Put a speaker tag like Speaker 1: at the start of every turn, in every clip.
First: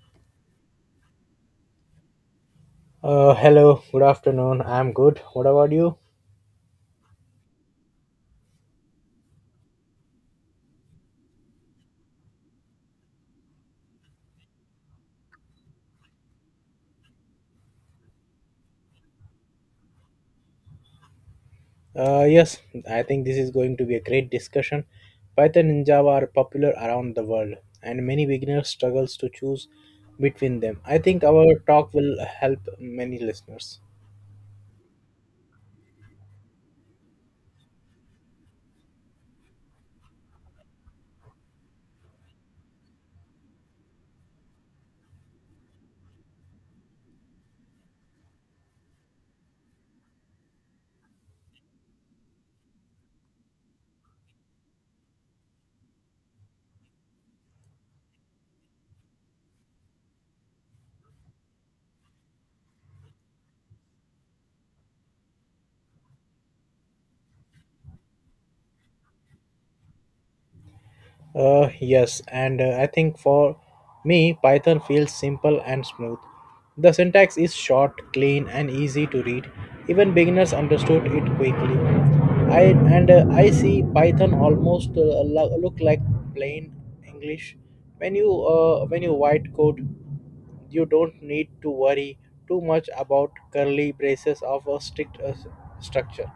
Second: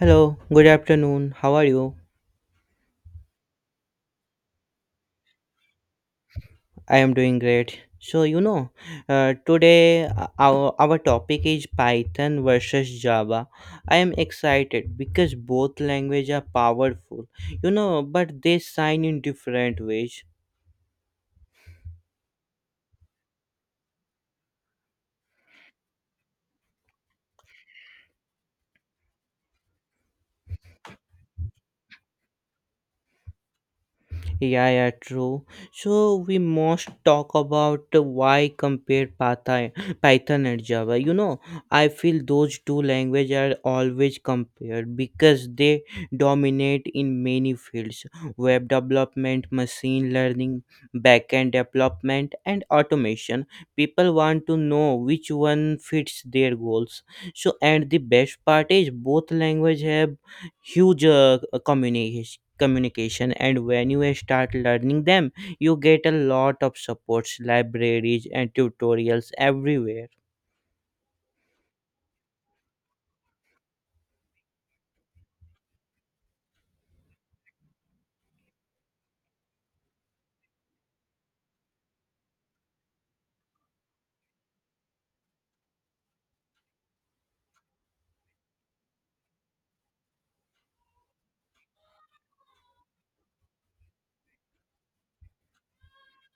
Speaker 1: Hello, good afternoon. How are you?
Speaker 2: Hello, good afternoon. I'm good. What about you?
Speaker 1: I am doing great. So, today our topic is Python versus Java. I am excited because both languages are powerful, but they shine in different ways.
Speaker 2: Yes, I think this is going to be a great discussion. Python and Java are popular around the world, and many beginners struggles to choose between them. I think our talk will help many listeners.
Speaker 1: Yeah, yeah, true. So we must talk about why compare Python and Java. You know, I feel those two languages are always compared because they dominate in many fields: web development, machine learning, backend development, and automation. People want to know which one fits their goals. So, and the best part is both languages have huge communication and when you start learning them you get a lot of supports libraries and tutorials everywhere.
Speaker 2: Yes, and I think for me, Python feels simple and smooth. The syntax is short, clean, and easy to read. Even beginners understood it quickly. I I see Python almost look like plain English. When you white code, you don't need to worry too much about curly braces of a strict structure.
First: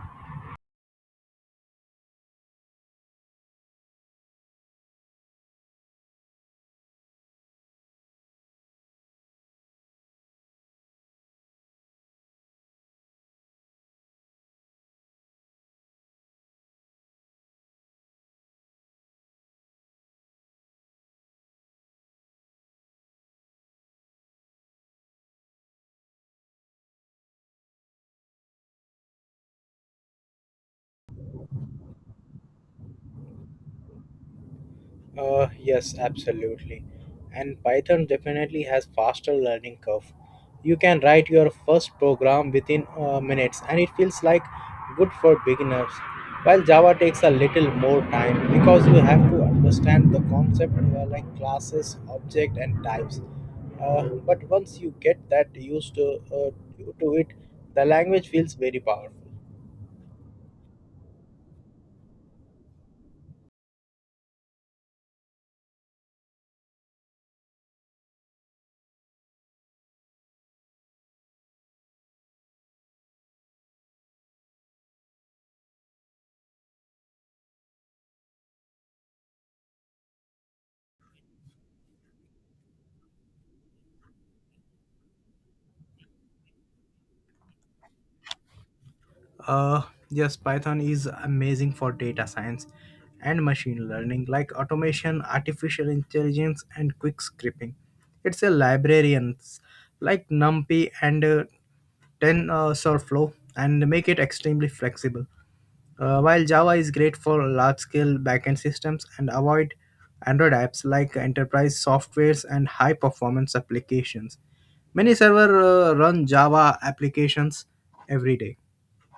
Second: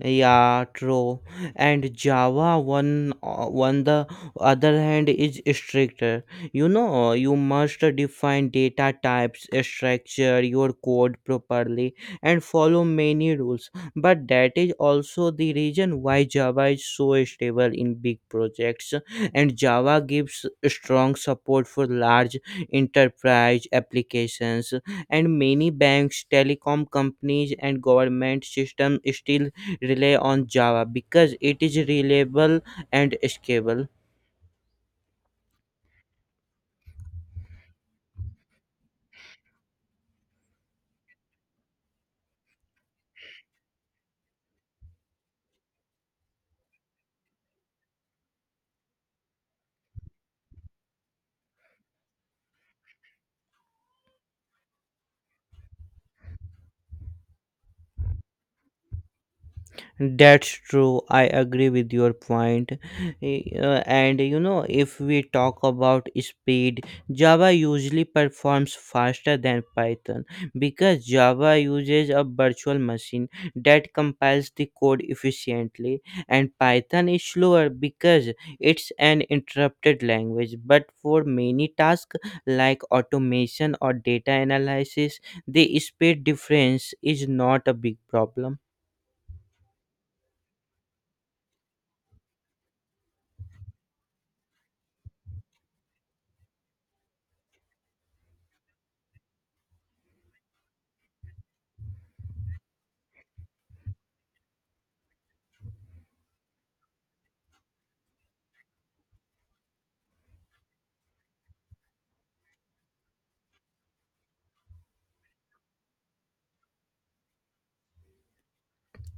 Speaker 1: Yeah, true. And Java one on the other hand is stricter. You know, you must define data types, structure your code properly, and follow many rules. But that is also the reason why Java is so stable in big projects, and Java gives strong support for large enterprise applications. And many banks, telecom companies, and government systems still rely on java because it is reliable and scalable.
Speaker 2: Yes, absolutely. And Python definitely has faster learning curve. You can write your first program within minutes and it feels like good for beginners. While Java takes a little more time because you have to understand the concept like classes, object and types. But once you get that used to it, the language feels very powerful.
Speaker 1: That's true. I agree with your point. Eh, and you know, if we talk about speed, Java usually performs faster than Python because Java uses a virtual machine that compiles the code efficiently, and Python is slower because it's an interrupted language. But for many tasks like automation or data analysis, the speed difference is not a big problem.
Speaker 2: Uh, yes, Python is amazing for data science and machine learning, like automation, artificial intelligence, and quick scripting. It's a librarians like NumPy and 10 Sorflow and make it extremely flexible. While Java is great for large scale backend systems and avoid Android apps like enterprise softwares and high performance applications. Many servers run Java applications every day.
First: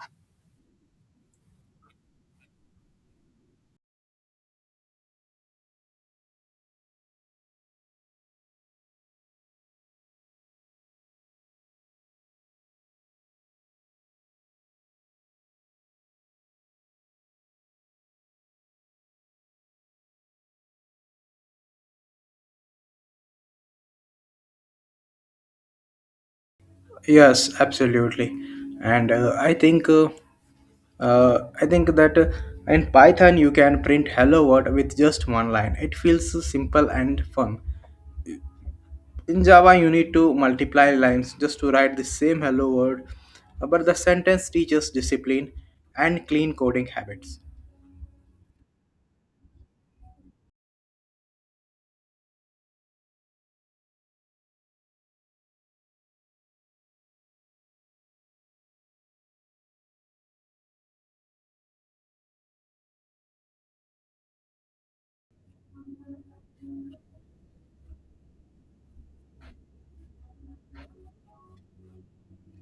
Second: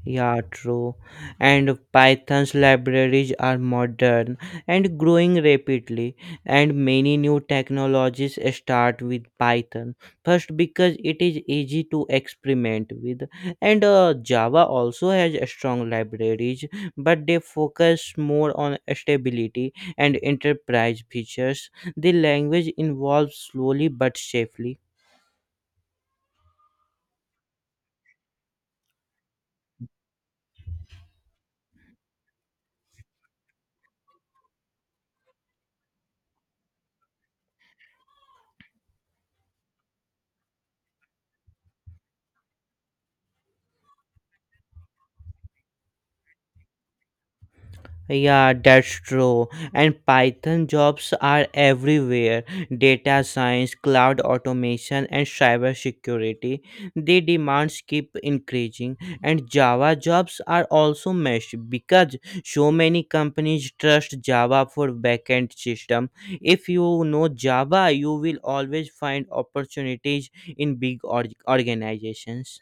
Speaker 1: Yeah, true. And Python's libraries are modern and growing rapidly, and many new technologies start with Python. First, because it is easy to experiment with, and Java also has strong libraries, but they focus more on stability and enterprise features. The language evolves slowly but safely.
Speaker 2: Yes, absolutely. And I think I think that in Python you can print hello world with just one line. It feels simple and fun. In Java you need to multiply lines just to write the same hello world, but the sentence teaches discipline and clean coding habits.
Speaker 1: Yeah, that's true. And Python jobs are everywhere. Data science, cloud automation, and cybersecurity. The demands keep increasing. And Java jobs are also meshed because so many companies trust Java for backend system. If you know Java, you will always find opportunities in big organizations.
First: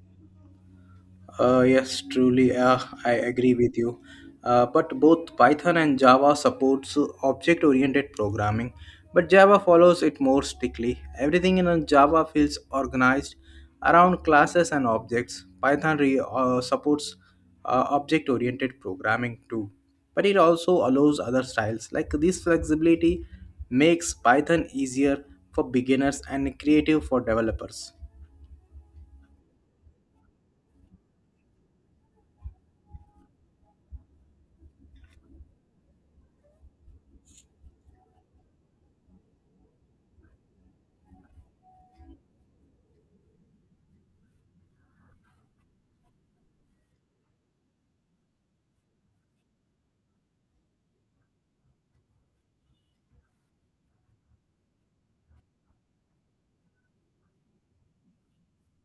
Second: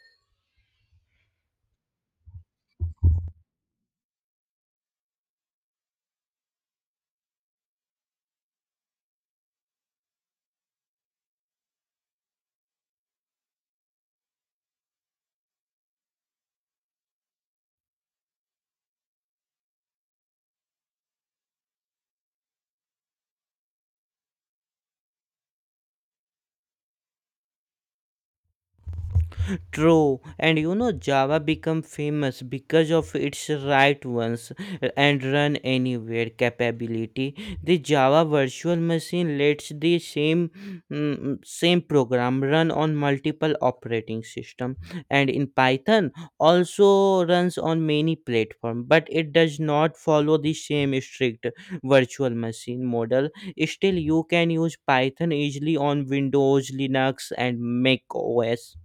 Speaker 2: Yes, truly, I agree with you. But both Python and Java supports object-oriented programming, but Java follows it more strictly. Everything in a Java feels organized around classes and objects. Python supports object-oriented programming too, but it also allows other styles. Like this flexibility makes Python easier for beginners and creative for developers.
Speaker 1: True, and you know Java become famous because of its write once and run anywhere capability. The Java virtual machine lets the same program run on multiple operating system, and in Python also runs on many platform, but it does not follow the same strict virtual machine model. Still, you can use Python easily on Windows, Linux, and Mac OS.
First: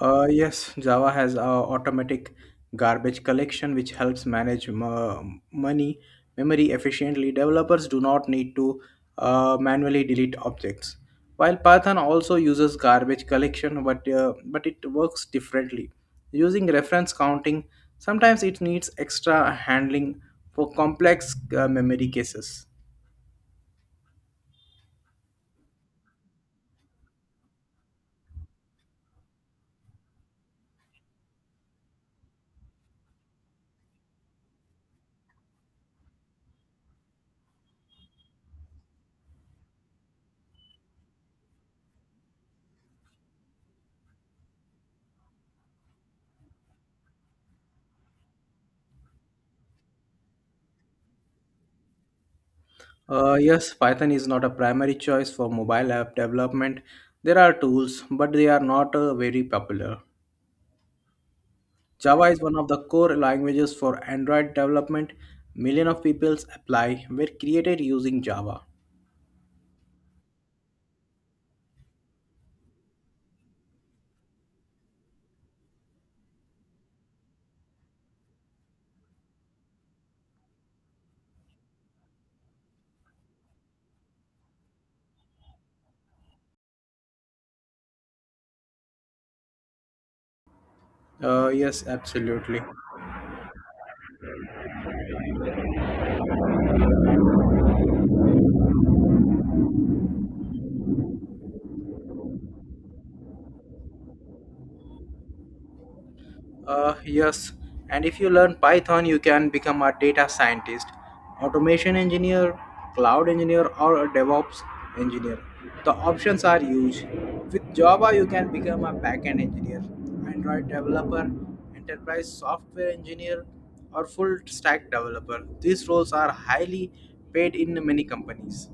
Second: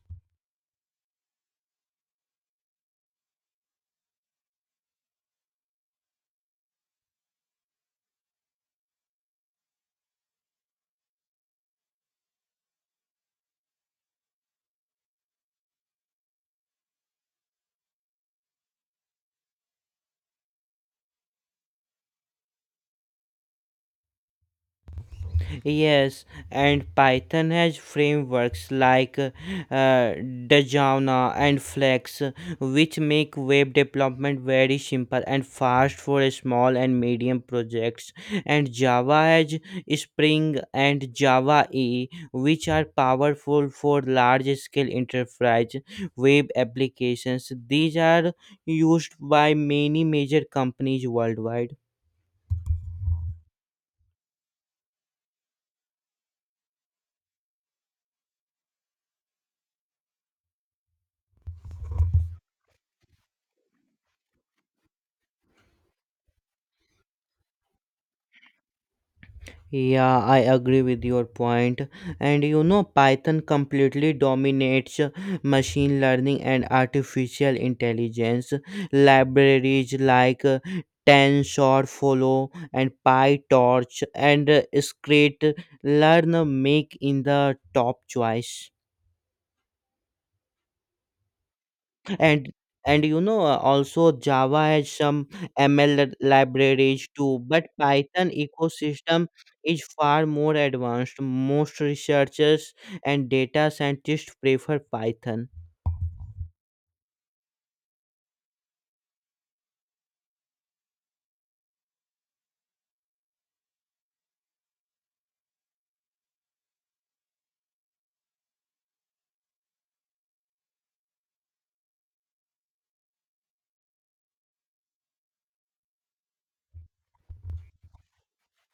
Speaker 2: Yes, Java has a automatic garbage collection which helps manage m- money memory efficiently. Developers do not need to manually delete objects. While Python also uses garbage collection, but it works differently. Using reference counting, sometimes it needs extra handling for complex memory cases.
Speaker 1: Yes, and Python has frameworks like uh, Dajana and Flex, which make web development very simple and fast for small and medium projects. And Java has Spring and Java EE, which are powerful for large-scale enterprise web applications. These are used by many major companies worldwide.
Speaker 2: Yes, Python is not a primary choice for mobile app development. There are tools, but they are not very popular. Java is one of the core languages for Android development. Millions of people apply were created using Java.
Speaker 1: Yeah, I agree with your point. And you know, Python completely dominates machine learning and artificial intelligence. Libraries like TensorFlow and PyTorch and Scikit-learn make in the top choice.
Speaker 2: Yes,
Speaker 1: and
Speaker 2: absolutely.
Speaker 1: and you know also java has some libraries too but python ecosystem is far more advanced most researchers and data scientists prefer python.
Speaker 2: Yes, and if you learn Python, you can become a data scientist, automation engineer, cloud engineer, or a DevOps engineer. The options are huge. With Java, you can become a backend engineer, Android developer, enterprise software engineer, or full stack developer. These roles are highly paid in many companies.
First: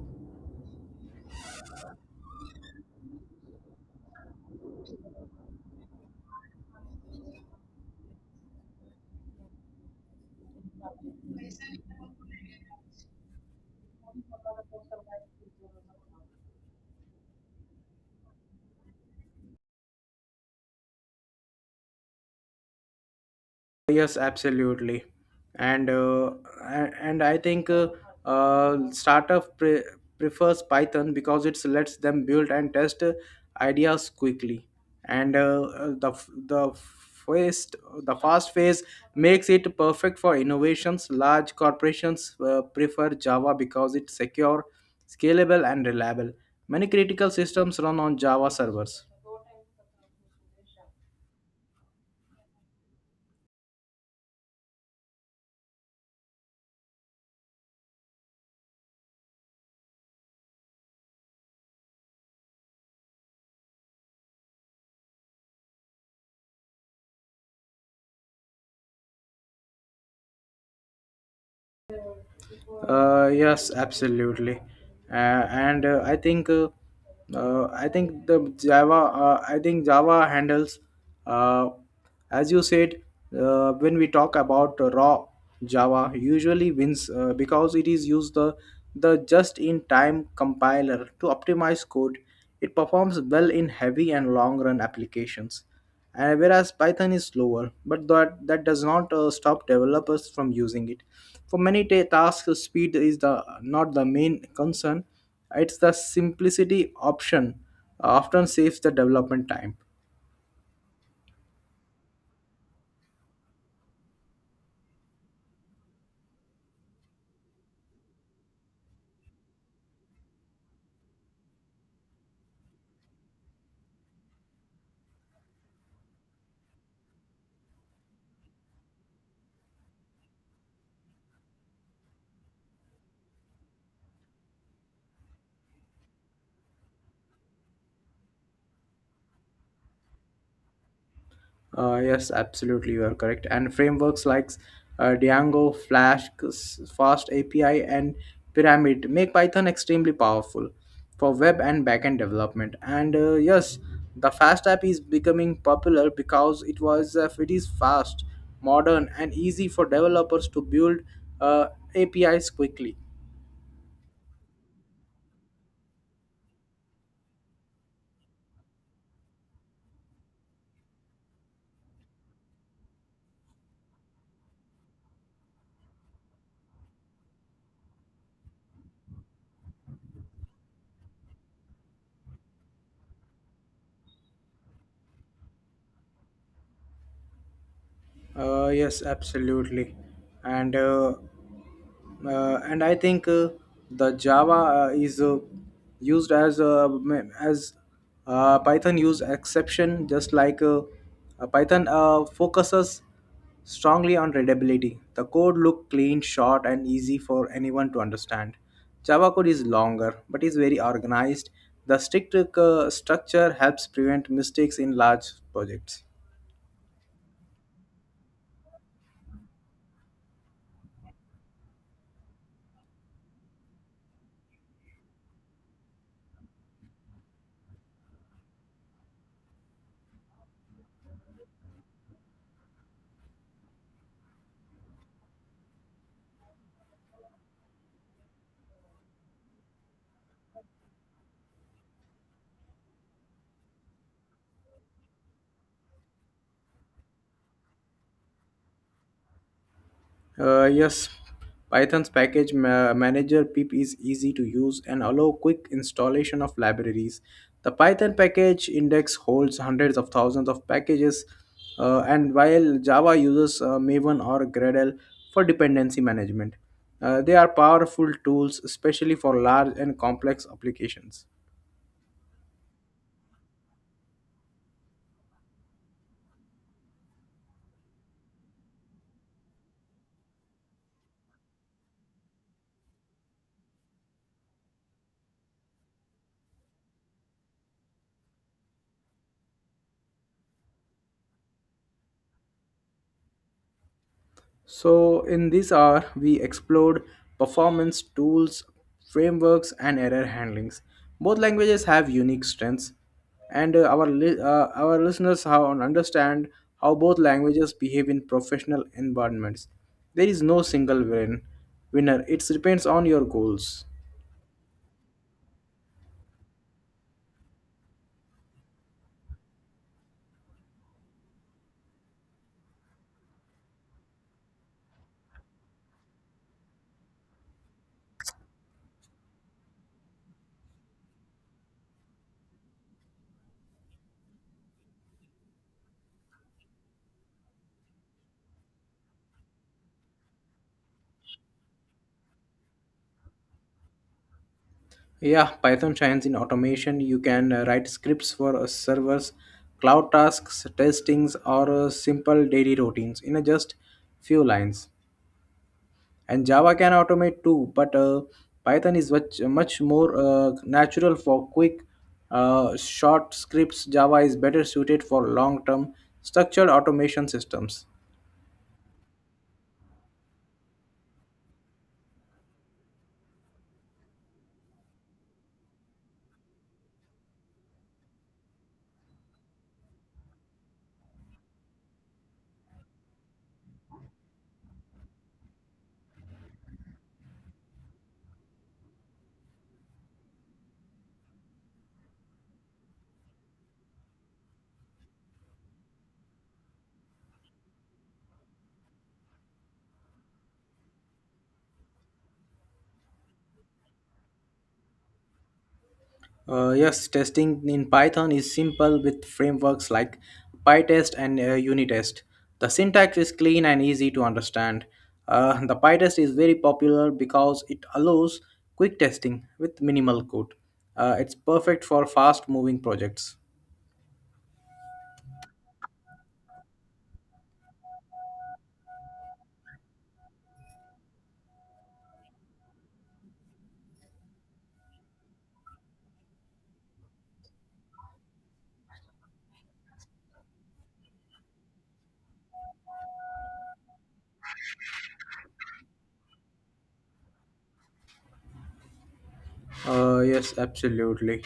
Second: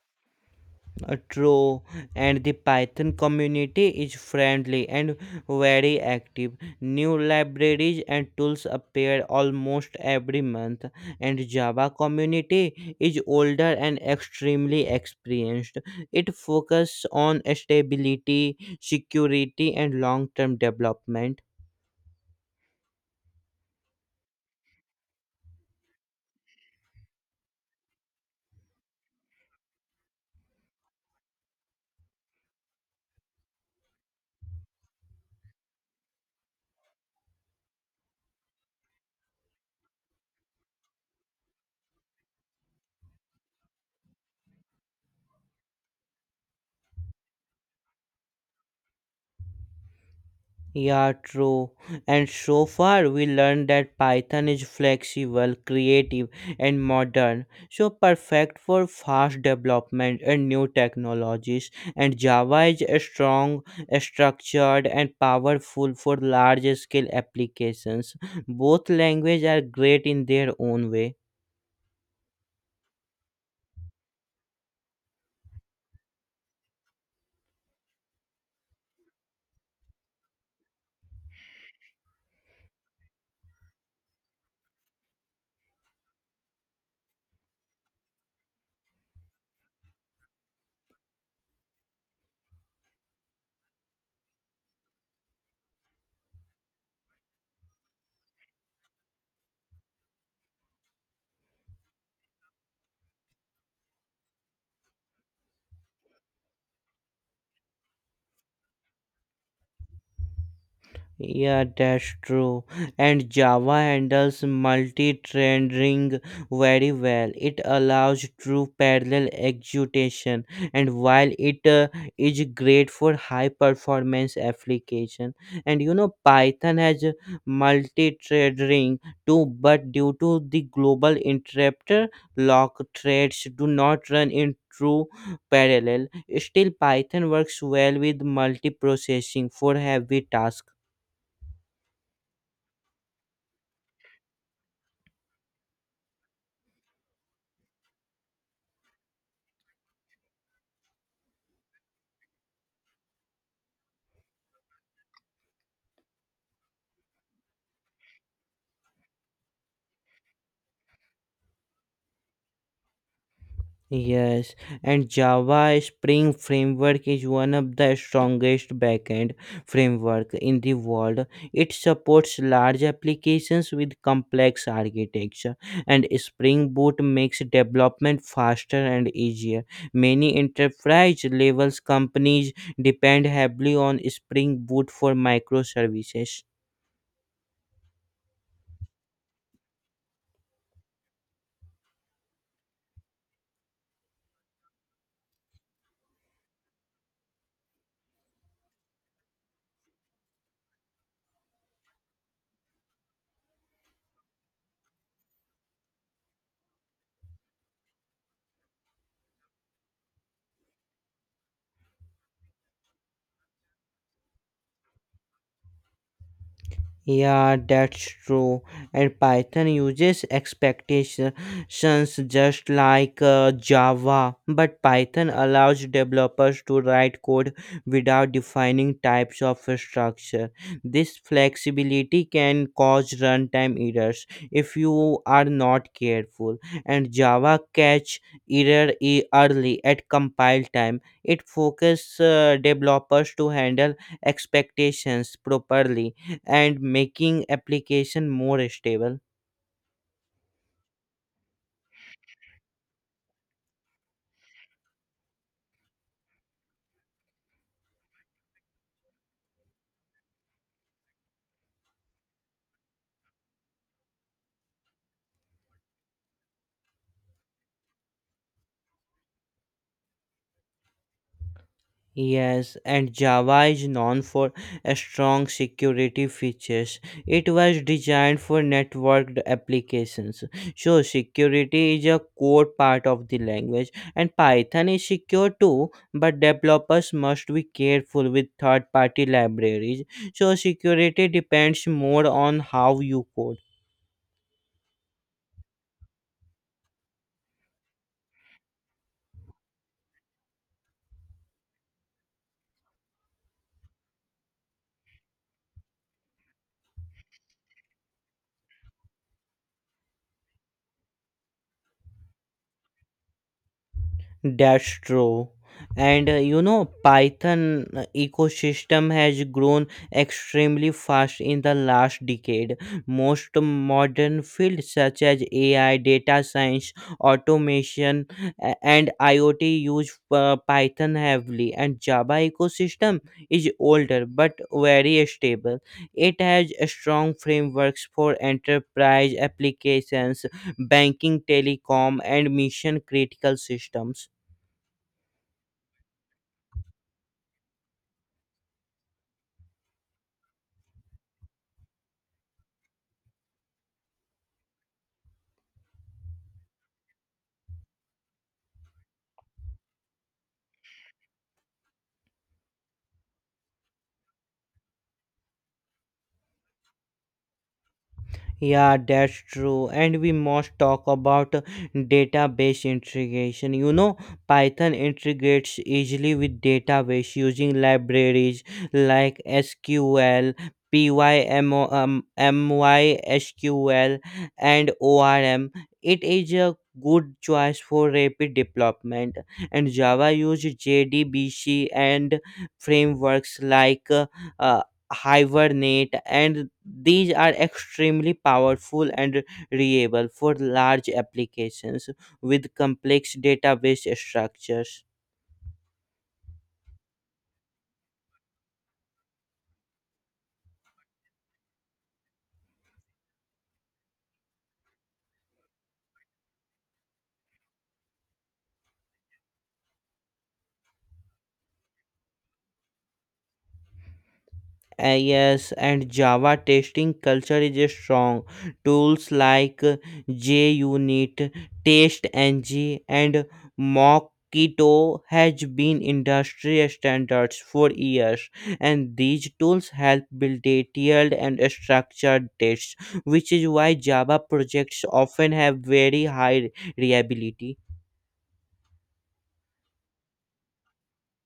Speaker 1: True, and the Python community is friendly and very active. New libraries and tools appear almost every month, and Java community is older and extremely experienced. It focuses on stability, security, and long-term development.
Speaker 2: Yes, absolutely. And uh, a- and i think uh, uh, startup prefers Python because it lets them build and test ideas quickly. And fast the fast phase makes it perfect for innovations. Large corporations prefer Java because it's secure, scalable, and reliable. Many critical systems run on Java servers.
Speaker 1: Yeah, true. And so far, we learned that Python is flexible, creative, and modern, so perfect for fast development and new technologies. And Java is a strong, a structured, and powerful for large scale applications. Both languages are great in their own way.
Speaker 2: Yes, absolutely. Uh, and I think the Java I think Java handles, uh, as you said, when we talk about raw, Java usually wins because it is used the just in time compiler to optimize code. It performs well in heavy and long run applications. Whereas Python is slower, but that does not stop developers from using it. For many tasks, speed is the not the main concern. It's the simplicity option often saves the development time.
Speaker 1: Yeah, that's true. And Java handles multi-threading very well. It allows true parallel execution, and while it is great for high-performance application, and you know Python has multi-threading too, but due to the global interrupter, lock threads do not run in true parallel. Still, Python works well with multiprocessing for heavy tasks.
Speaker 2: Yes, absolutely, you are correct. And frameworks like Django, Flask, Fast API, and Pyramid make Python extremely powerful for web and backend development. And yes, the Fast app is becoming popular because it is fast, modern, and easy for developers to build uh, APIs quickly.
Speaker 1: Yes, and Java Spring Framework is one of the strongest backend framework in the world. It supports large applications with complex architecture, and Spring Boot makes development faster and easier. Many enterprise levels companies depend heavily on Spring Boot for microservices.
Speaker 2: Yes, absolutely. And uh, and I think the Java is used as Python use exception, just like Python focuses strongly on readability. The code look clean, short, and easy for anyone to understand. Java code is longer, but is very organized. The strict structure helps prevent mistakes in large projects.
Speaker 1: Yeah, that's true. And Python uses expectations just like Java, but Python allows developers to write code without defining types of structure. This flexibility can cause runtime errors if you are not careful. And Java catch early at compile time. It focuses developers to handle expectations properly and making application more stable.
Speaker 2: Yes, Python's package manager pip is easy to use and allow quick installation of libraries. The Python package index holds hundreds of thousands of packages, and while Java uses Maven or Gradle for dependency management, they are powerful tools, especially for large and complex applications.
Speaker 1: Yes, and Java is known for a strong security features. It was designed for networked applications. So security is a core part of the language and Python is secure too, but developers must be careful with third party libraries. So security depends more on how you code.
Speaker 2: So, in this hour, we explored performance tools, frameworks, and error handlings. Both languages have unique strengths, and our listeners how understand how both languages behave in professional environments. There is no single winner. It depends on your goals.
Speaker 1: That's true. And you know, Python ecosystem has grown extremely fast in the last decade. Most modern fields such as AI, data science, automation, and IoT use Python heavily. And Java ecosystem is older but very stable. It has strong frameworks for enterprise applications, banking, telecom, and mission critical systems.
Speaker 2: Yeah, Python shines in automation. You can write scripts for servers, cloud tasks, testings, or simple daily routines in a just few lines. And Java can automate too, but Python is much, much more natural for quick, short scripts. Java is better suited for long term structured automation systems.
Speaker 1: Yeah, that's true. And we must talk about database integration. You know, Python integrates easily with database using libraries like SQL, MySQL, and ORM. It is a good choice for rapid development. And Java uses JDBC and frameworks like uh, hibernate and these are extremely powerful and reliable for large applications with complex database structures.
Speaker 2: Yes, testing in Python is simple with frameworks like pytest and unitest. The syntax is clean and easy to understand. The pytest is very popular because it allows quick testing with minimal code. It's perfect for fast moving projects.
Speaker 1: Yes, and Java testing culture is strong. Tools like JUnit, TestNG, and Mockito has been industry standards for years, and these tools help build detailed and structured tests, which is why Java projects often have very high reliability.
Speaker 2: Yes, absolutely.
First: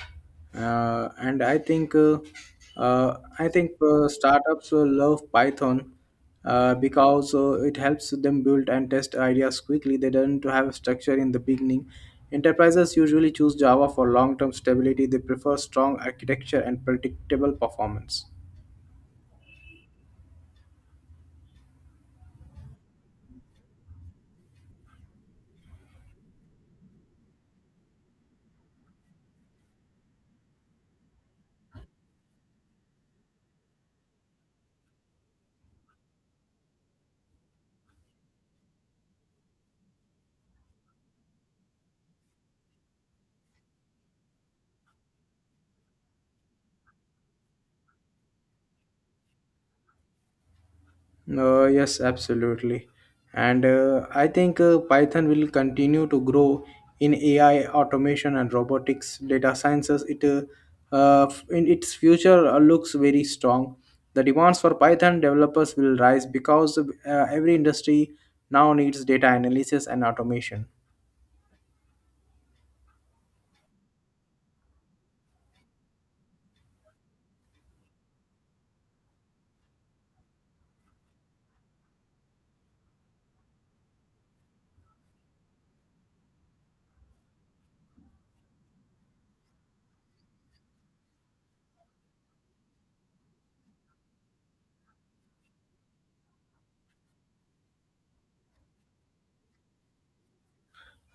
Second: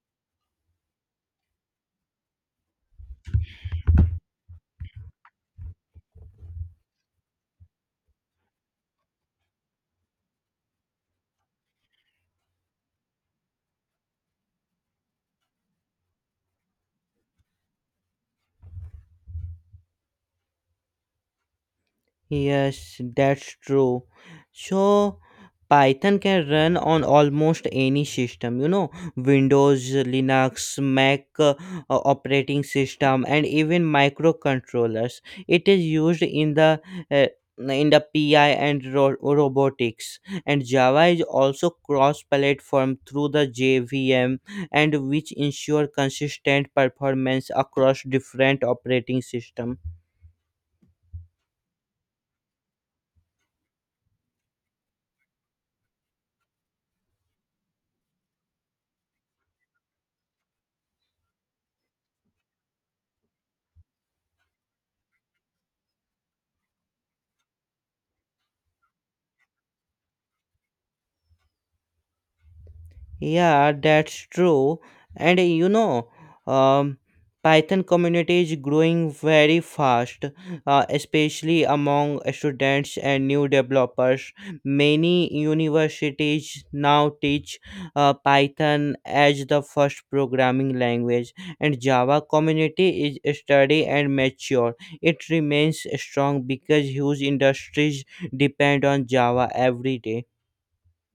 Speaker 2: And I think startups will love Python because it helps them build and test ideas quickly. They don't have a structure in the beginning. Enterprises usually choose Java for long-term stability. They prefer strong architecture and predictable performance.
Speaker 1: Yes, that's true. So Python can run on almost any system, you know, Windows, Linux, Mac operating system, and even microcontrollers. It is used uh, in the PI and robotics, and Java is also cross-platform through the JVM, and which ensure consistent performance across different operating system.
Speaker 2: Yes, absolutely. And I think Python will continue to grow in AI, automation, and robotics, data sciences. In its future looks very strong. The demands for Python developers will rise because every industry now needs data analysis and automation.
Speaker 1: Yeah, that's true. And you know, um, Python community is growing very fast, especially among students and new developers. Many universities now teach Python as the first programming language, and Java community is steady and mature. It remains strong because huge industries depend on Java every day.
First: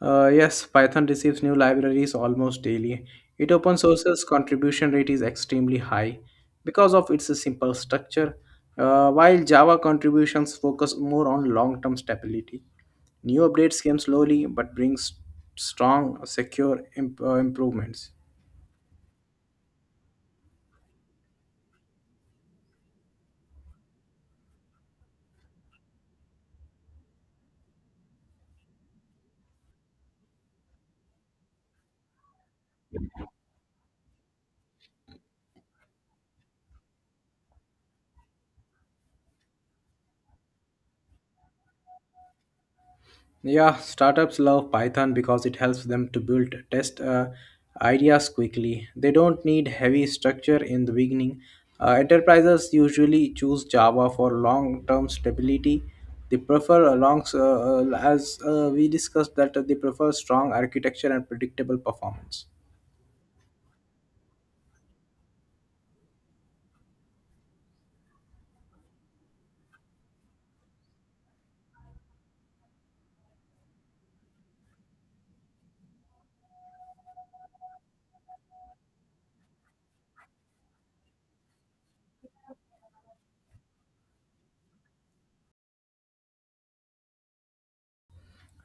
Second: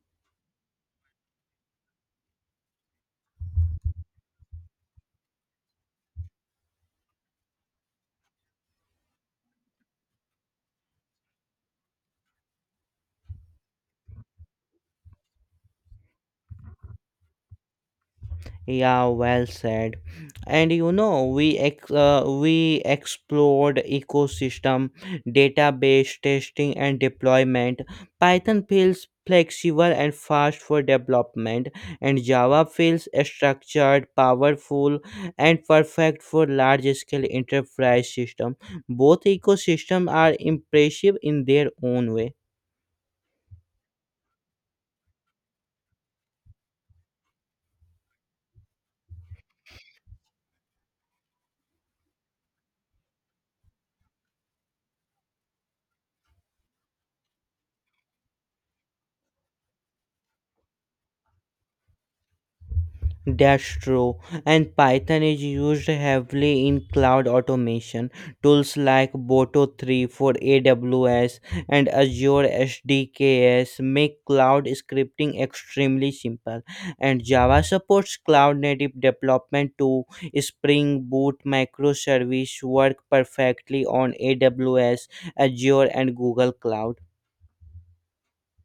Speaker 2: Yes, Python receives new libraries almost daily. It open sources contribution rate is extremely high because of its simple structure, while Java contributions focus more on long-term stability. New updates came slowly but brings strong, secure improvements.
Speaker 1: Yeah, well said. And you know, we explored ecosystem, database testing, and deployment. Python feels flexible and fast for development, and Java feels structured, powerful, and perfect for large-scale enterprise system. Both ecosystems are impressive in their own way.
Speaker 2: Yeah, startups love Python because it helps them to build test ideas quickly. They don't need heavy structure in the beginning. Enterprises usually choose Java for long-term stability. They prefer, as we discussed, that they prefer strong architecture and predictable performance.
Speaker 1: Dastro, and Python is used heavily in cloud automation. Tools like Boto 3 for AWS and Azure SDKs make cloud scripting extremely simple. And Java supports cloud native development too. Spring Boot microservice work perfectly on AWS, Azure, and Google Cloud.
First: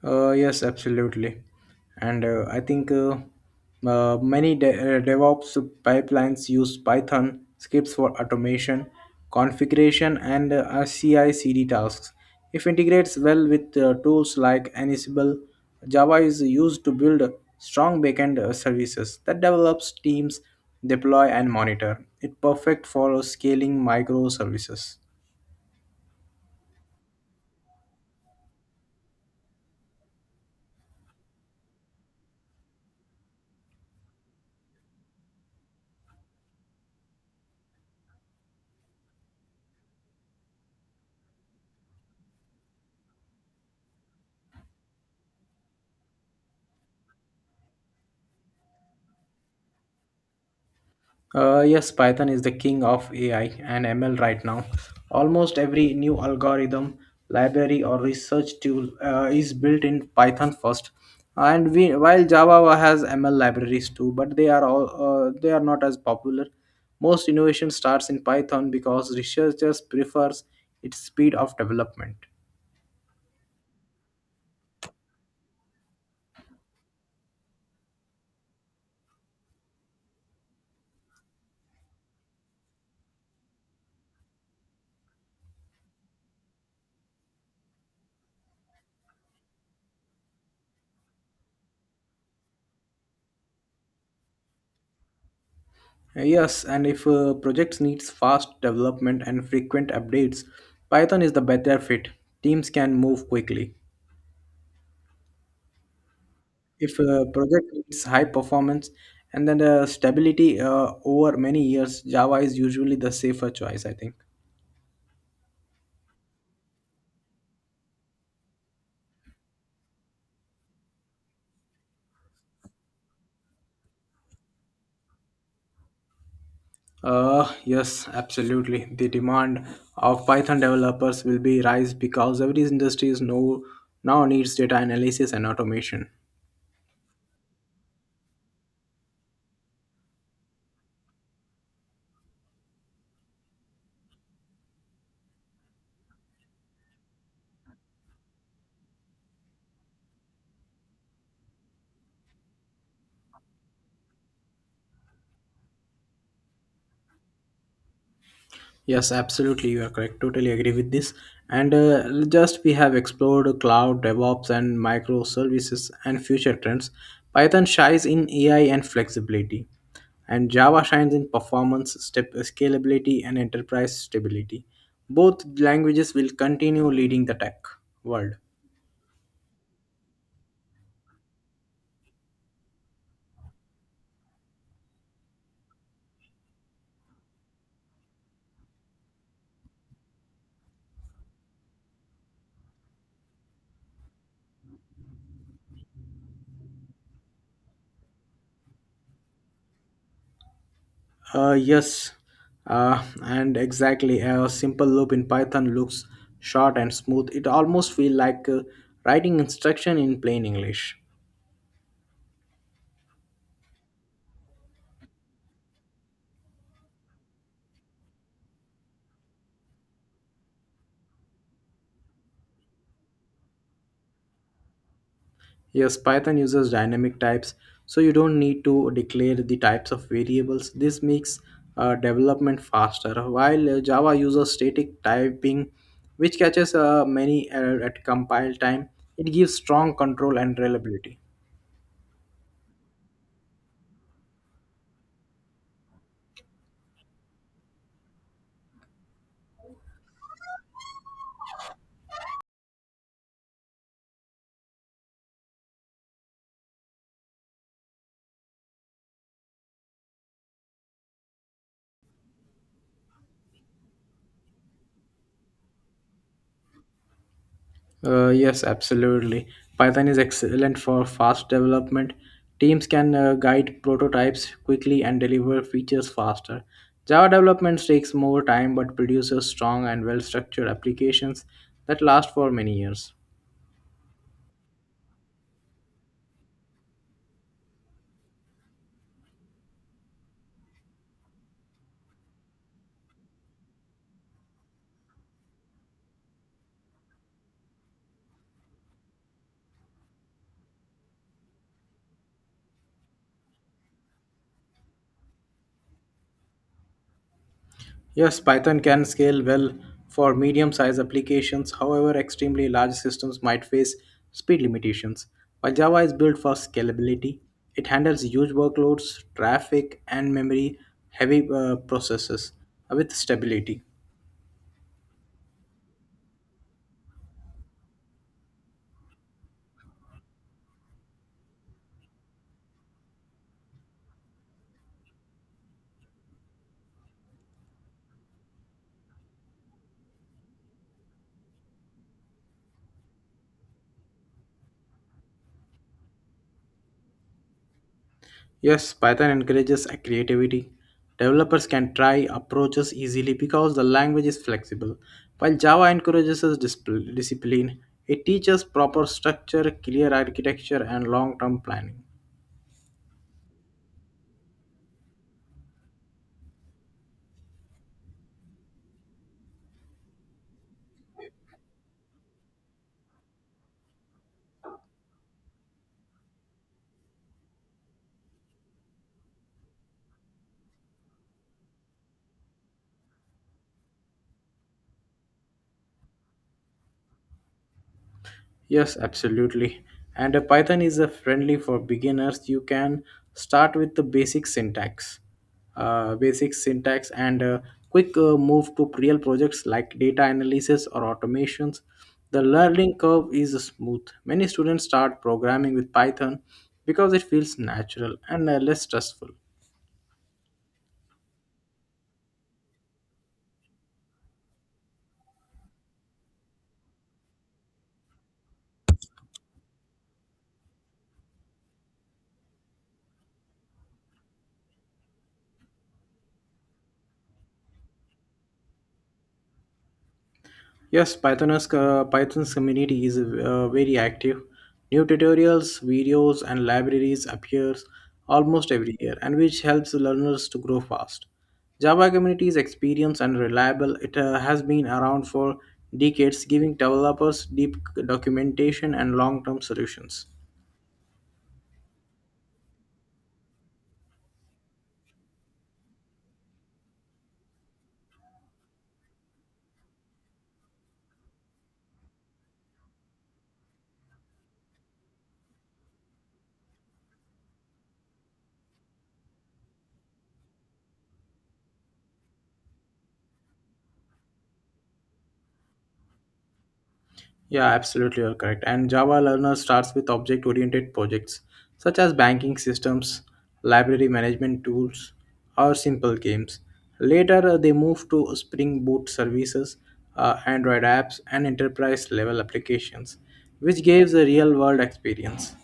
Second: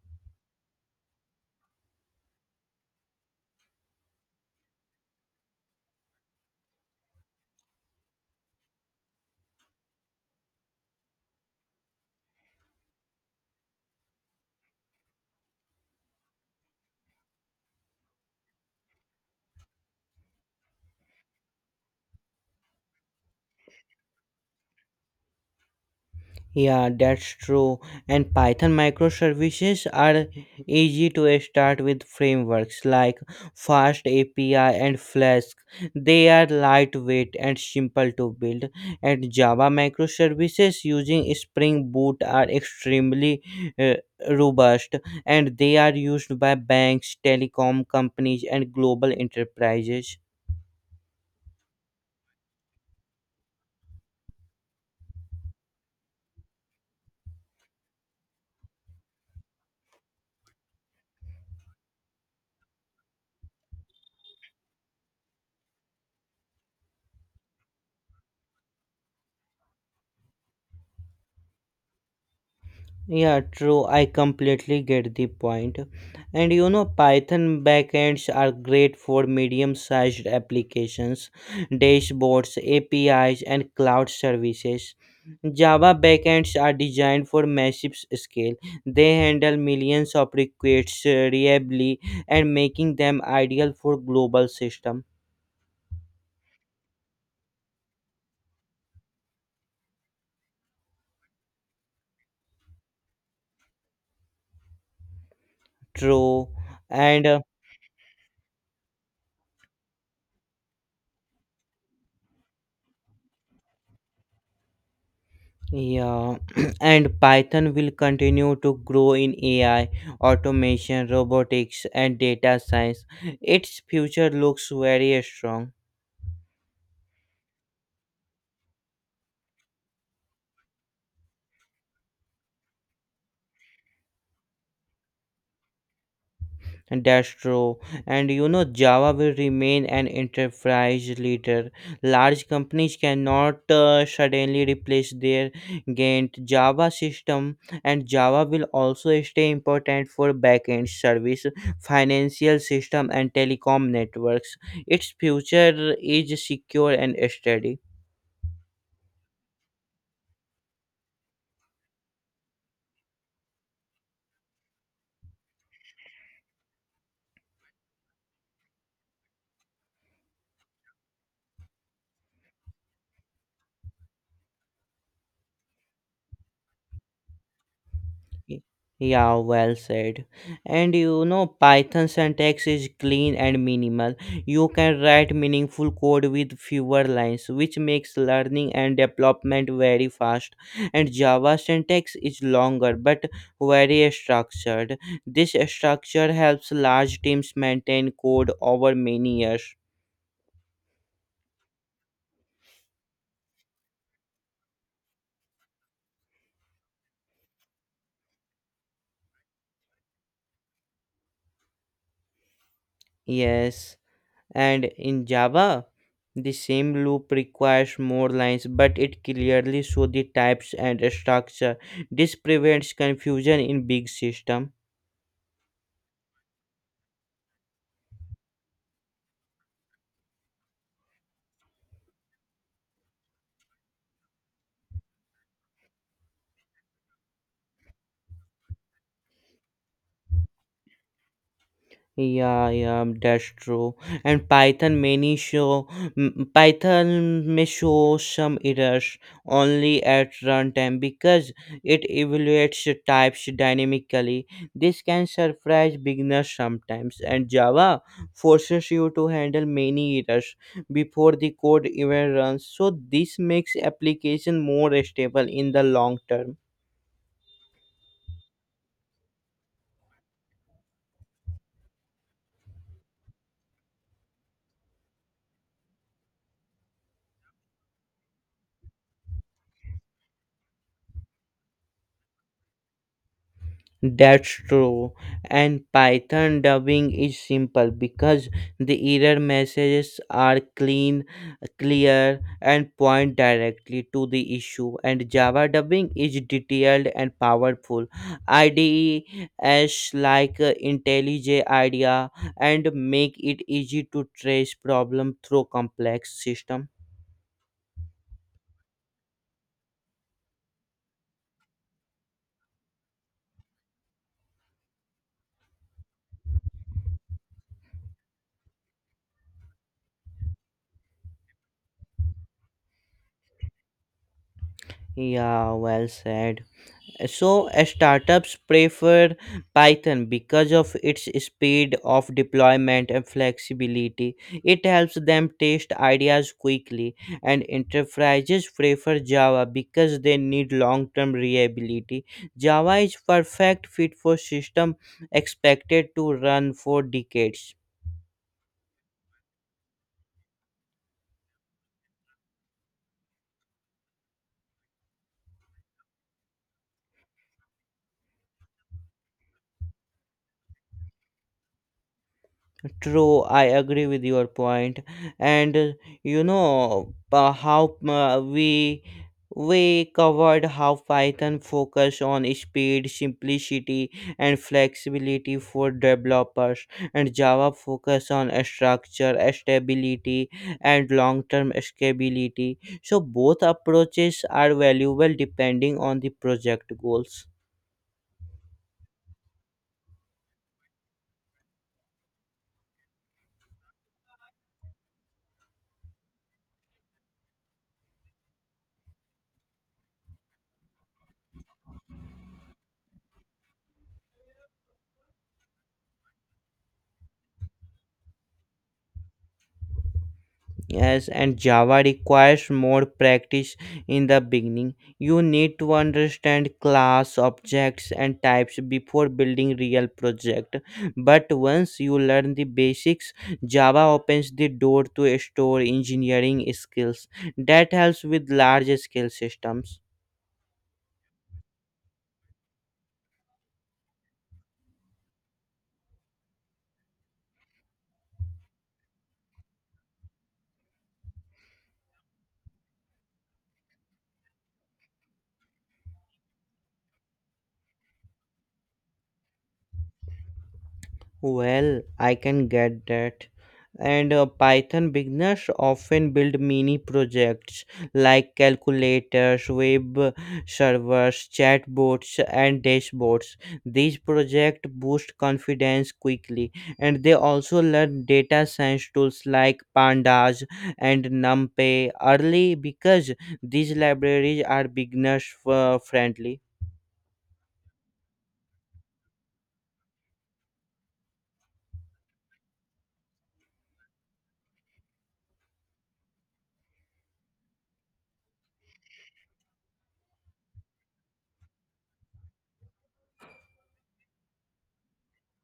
Speaker 2: Yes, absolutely. And I think many DevOps pipelines use Python scripts for automation, configuration, and CI/CD tasks. If integrates well with tools like Ansible. Java is used to build strong backend services that develops teams deploy and monitor. It's perfect for scaling microservices.
Speaker 1: Yeah, that's true. And Python microservices are easy to start with frameworks like Fast API and Flask. They are lightweight and simple to build. And Java microservices using Spring Boot are extremely uh, robust and they are used by banks, telecom companies, and global enterprises.
Speaker 2: Yes, Python is the king of AI and ML right now. Almost every new algorithm, library, or research tool is built in Python first. While Java has ML libraries too, but they are not as popular. Most innovation starts in Python because researchers prefers its speed of development.
Speaker 1: Yeah, true. I completely get the point. And you know, Python backends are great for medium-sized applications, dashboards, APIs, and cloud services. Java backends are designed for massive scale. They handle millions of requests reliably and making them ideal for global system.
Speaker 2: Yes, and if projects needs fast development and frequent updates, Python is the better fit. Teams can move quickly.
Speaker 1: True.
Speaker 2: If a
Speaker 1: And
Speaker 2: project needs high performance and then the stability over many years, Java is usually the safer choice, I think.
Speaker 1: Yeah, and Python will continue to grow in AI, automation, robotics, and data science. Its future looks very strong.
Speaker 2: Yes, absolutely. The demand of Python developers will be rise because every industry is now needs data analysis and automation.
Speaker 1: That's true. And you know, Java will remain an enterprise leader. Large companies cannot suddenly replace their Gantt Java system, and Java will also stay important for backend service, financial system, and telecom networks. Its future is secure and steady.
Speaker 2: Yes, absolutely. You are correct. Totally agree with this. And just we have explored cloud, DevOps, and microservices and future trends. Python shines in AI and flexibility, and Java shines in performance, step scalability, and enterprise stability. Both languages will continue leading the tech world.
Speaker 1: Yeah, well said. And you know, Python syntax is clean and minimal. You can write meaningful code with fewer lines, which makes learning and development very fast. And Java syntax is longer but very structured. This structure helps large teams maintain code over many years.
Speaker 2: Yes, and exactly. A simple loop in Python looks short and smooth. It almost feels like writing instruction in plain English.
Speaker 1: Yes. And in Java, the same loop requires more lines, but it clearly shows the types and structure. This prevents confusion in big system.
Speaker 2: Yes, Python uses dynamic types, so you don't need to declare the types of variables. This makes development faster, while Java uses static typing, which catches many error at compile time. It gives strong control and reliability.
Speaker 1: Yeah, yeah, that's true. And Python may show some errors only at runtime because it evaluates the types dynamically. This can surprise beginners sometimes, and Java forces you to handle many errors before the code even runs. So this makes application more stable in the long term.
Speaker 2: Yes, absolutely. Python is excellent for fast development. Teams can guide prototypes quickly and deliver features faster. Java development takes more time but produces strong and well structured applications that last for many years.
Speaker 1: That's true. And Python dubbing is simple because the error messages are clean, clear, and point directly to the issue. And Java dubbing is detailed and powerful. IDEs like IntelliJ IDEA and make it easy to trace problem through complex system.
Speaker 2: Yes, Python can scale well for medium sized applications. However, extremely large systems might face speed limitations. While Java is built for scalability, it handles huge workloads, traffic, and memory heavy processes with stability.
Speaker 1: Yeah, well said. So startups prefer Python because of its speed of deployment and flexibility. It helps them test ideas quickly, and enterprises prefer Java because they need long-term reliability. Java is perfect fit for system expected to run for decades.
Speaker 2: Yes, Python encourages creativity. Developers can try approaches easily because the language is flexible. While Java encourages us discipline, it teaches proper structure, clear architecture, and long term planning.
Speaker 1: True, I agree with your point. And you know how we covered how Python focus on speed, simplicity, and flexibility for developers, and Java focus on structure, stability, and long-term scalability. So both approaches are valuable depending on the project goals.
Speaker 2: Yes, absolutely. And a Python is a friendly for beginners. You can start with the basic syntax, and a quick move to real projects like data analysis or automations. The learning curve is smooth. Many students start programming with Python because it feels natural and less stressful.
Speaker 1: Yes, and Java requires more practice in the beginning. You need to understand class, objects, and types before building real project. But once you learn the basics, Java opens the door to store engineering skills. That helps with large scale systems.
Speaker 2: Yes, Python's community is very active. New tutorials, videos, and libraries appears almost every year, and which helps learners to grow fast. Java community is experienced and reliable. It has been around for decades, giving developers deep documentation and long-term solutions.
Speaker 1: Well, I can get that. And Python beginners often build mini projects like calculators, web servers, chatbots, and dashboards. These projects boost confidence quickly, and they also learn data science tools like Pandas and NumPy early because these libraries are beginners friendly.
Speaker 2: Yeah, absolutely, you're correct. And Java Learner starts with object oriented projects such as banking systems, library management tools, or simple games. Later, they move to Spring Boot services, Android apps, and enterprise level applications, which gives a real world experience.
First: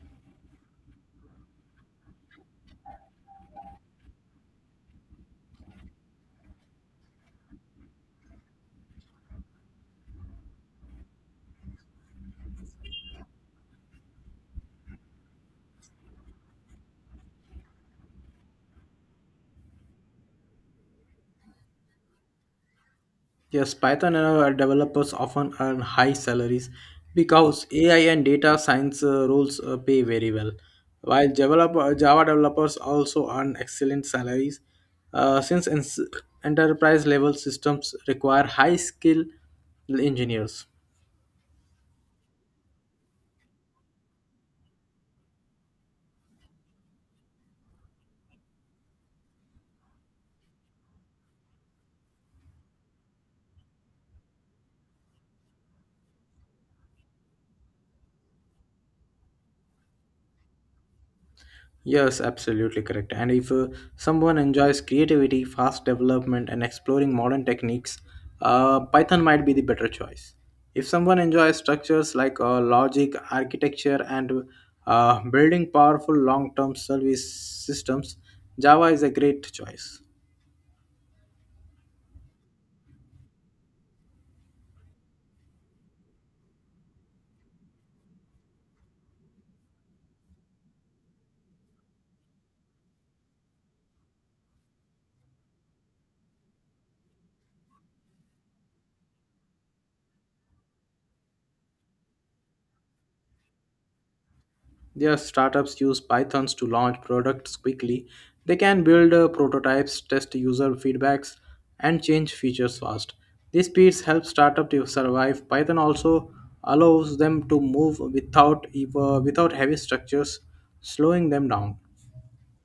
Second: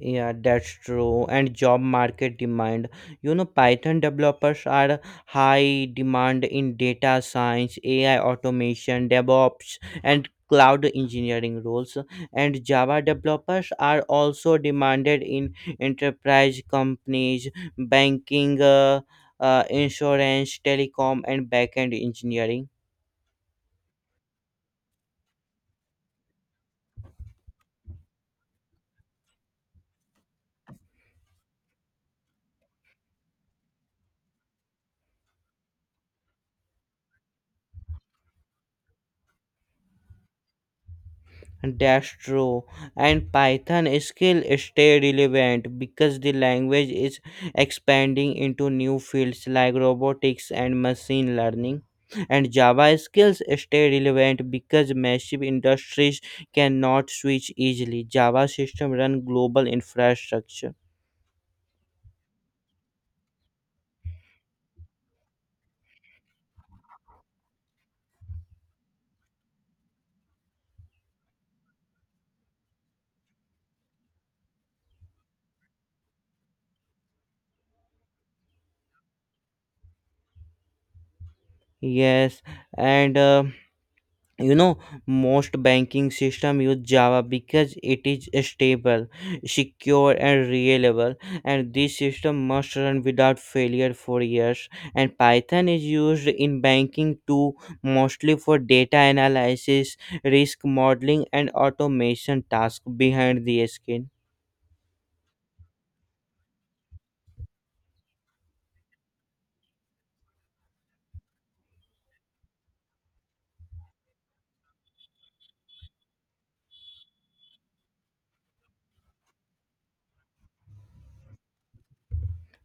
Speaker 1: Yeah, that's true. And job market demand. You know, Python developers are high demand in data science, AI automation, DevOps, and cloud engineering roles. And Java developers are also demanded in enterprise companies, banking, insurance, telecom, and backend engineering.
Speaker 2: Yes, Python and our developers often earn high salaries because AI and data science roles pay very well. While Java developers also earn excellent salaries, since enterprise level systems require high skill engineers.
Speaker 1: That's true. And Python is stay relevant because the language is expanding into new fields like robotics and machine learning. And Java skills stay relevant because massive industries cannot switch easily. Java system run global infrastructure.
Speaker 2: Yes, absolutely correct. And if someone enjoys creativity, fast development, and exploring modern techniques, Python might be the better choice. If someone enjoys structures like logic, architecture, and building powerful long term service systems, Java is a great choice.
Speaker 1: Yes, and you know most banking system use java because it is stable secure and reliable and this system must run without failure for years and python is used in banking too mostly for data analysis risk modeling and automation tasks behind the skin.
Speaker 2: Their startups use Pythons to launch products quickly. They can build prototypes, test user feedbacks, and change features fast. These speeds help startups to survive. Python also allows them to move without without heavy structures slowing them down.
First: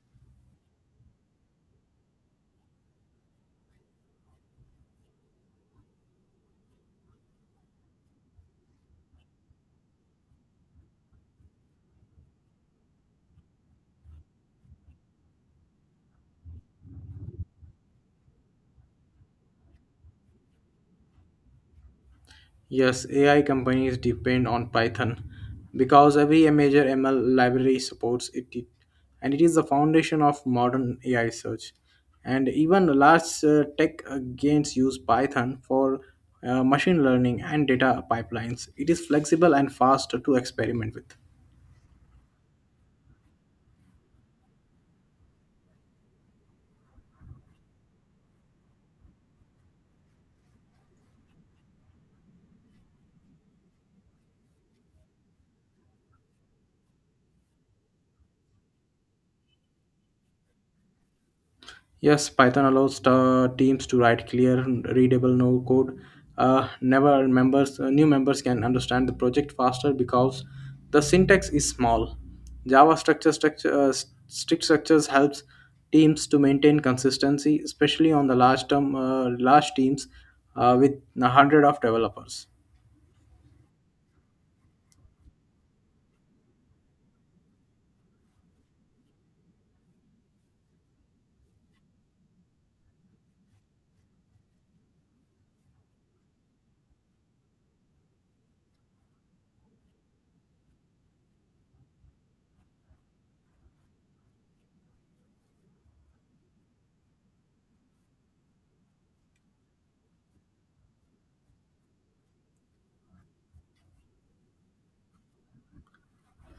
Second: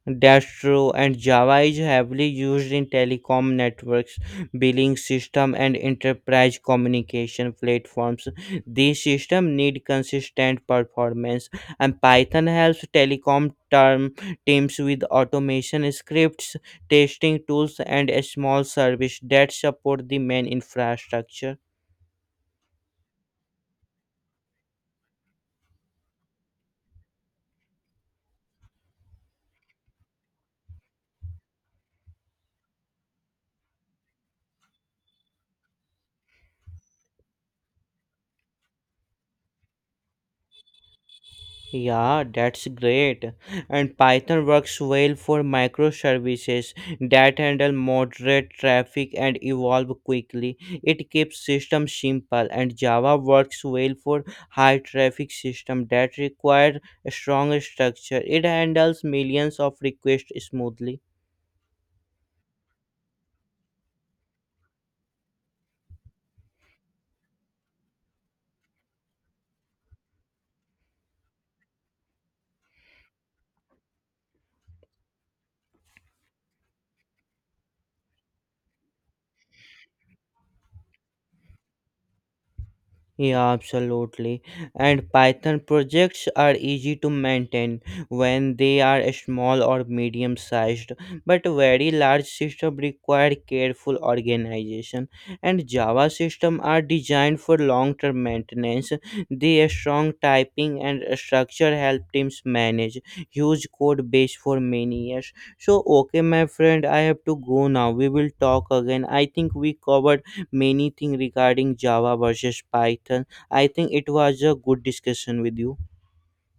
Speaker 1: That's true, and Java is heavily used in telecom networks, billing system, and enterprise communication platforms. These systems need consistent performance, and Python helps telecom term teams with automation scripts, testing tools, and a small service that support the main infrastructure.
Speaker 2: Yes, AI companies depend on Python because every major ML library supports it, and it is the foundation of modern AI search. And even large tech gains use Python for machine learning and data pipelines. It is flexible and fast to experiment with.
Speaker 1: Yeah, that's great. And Python works well for microservices that handle moderate traffic and evolve quickly. It keeps systems simple, and Java works well for high traffic systems that require a strong structure. It handles millions of requests smoothly.
Speaker 2: Yes, Python allows teams to write clear, readable no code. Never members, new members can understand the project faster because the syntax is small. Java strict structures helps teams to maintain consistency, especially on the large teams with a hundred of developers.
Speaker 1: Yeah, absolutely. And Python projects are easy to maintain when they are small or medium sized, but very large systems require careful organization. And Java systems are designed for long term maintenance. Their strong typing and structure help teams manage huge code base for many years. So, okay, my friend, I have to go now. We will talk again. I think we covered many things regarding Java versus Python. I think it was a good discussion with you.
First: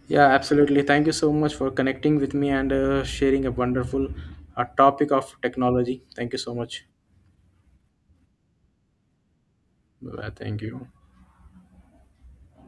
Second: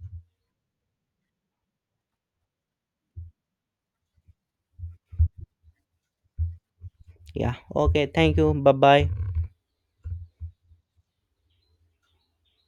Speaker 2: Yeah, absolutely. Thank you so much for connecting with me and sharing a wonderful topic of technology. Thank you so much.
Speaker 1: Yeah. Okay. Thank you. Bye bye.
Speaker 2: Bye-bye. Thank you.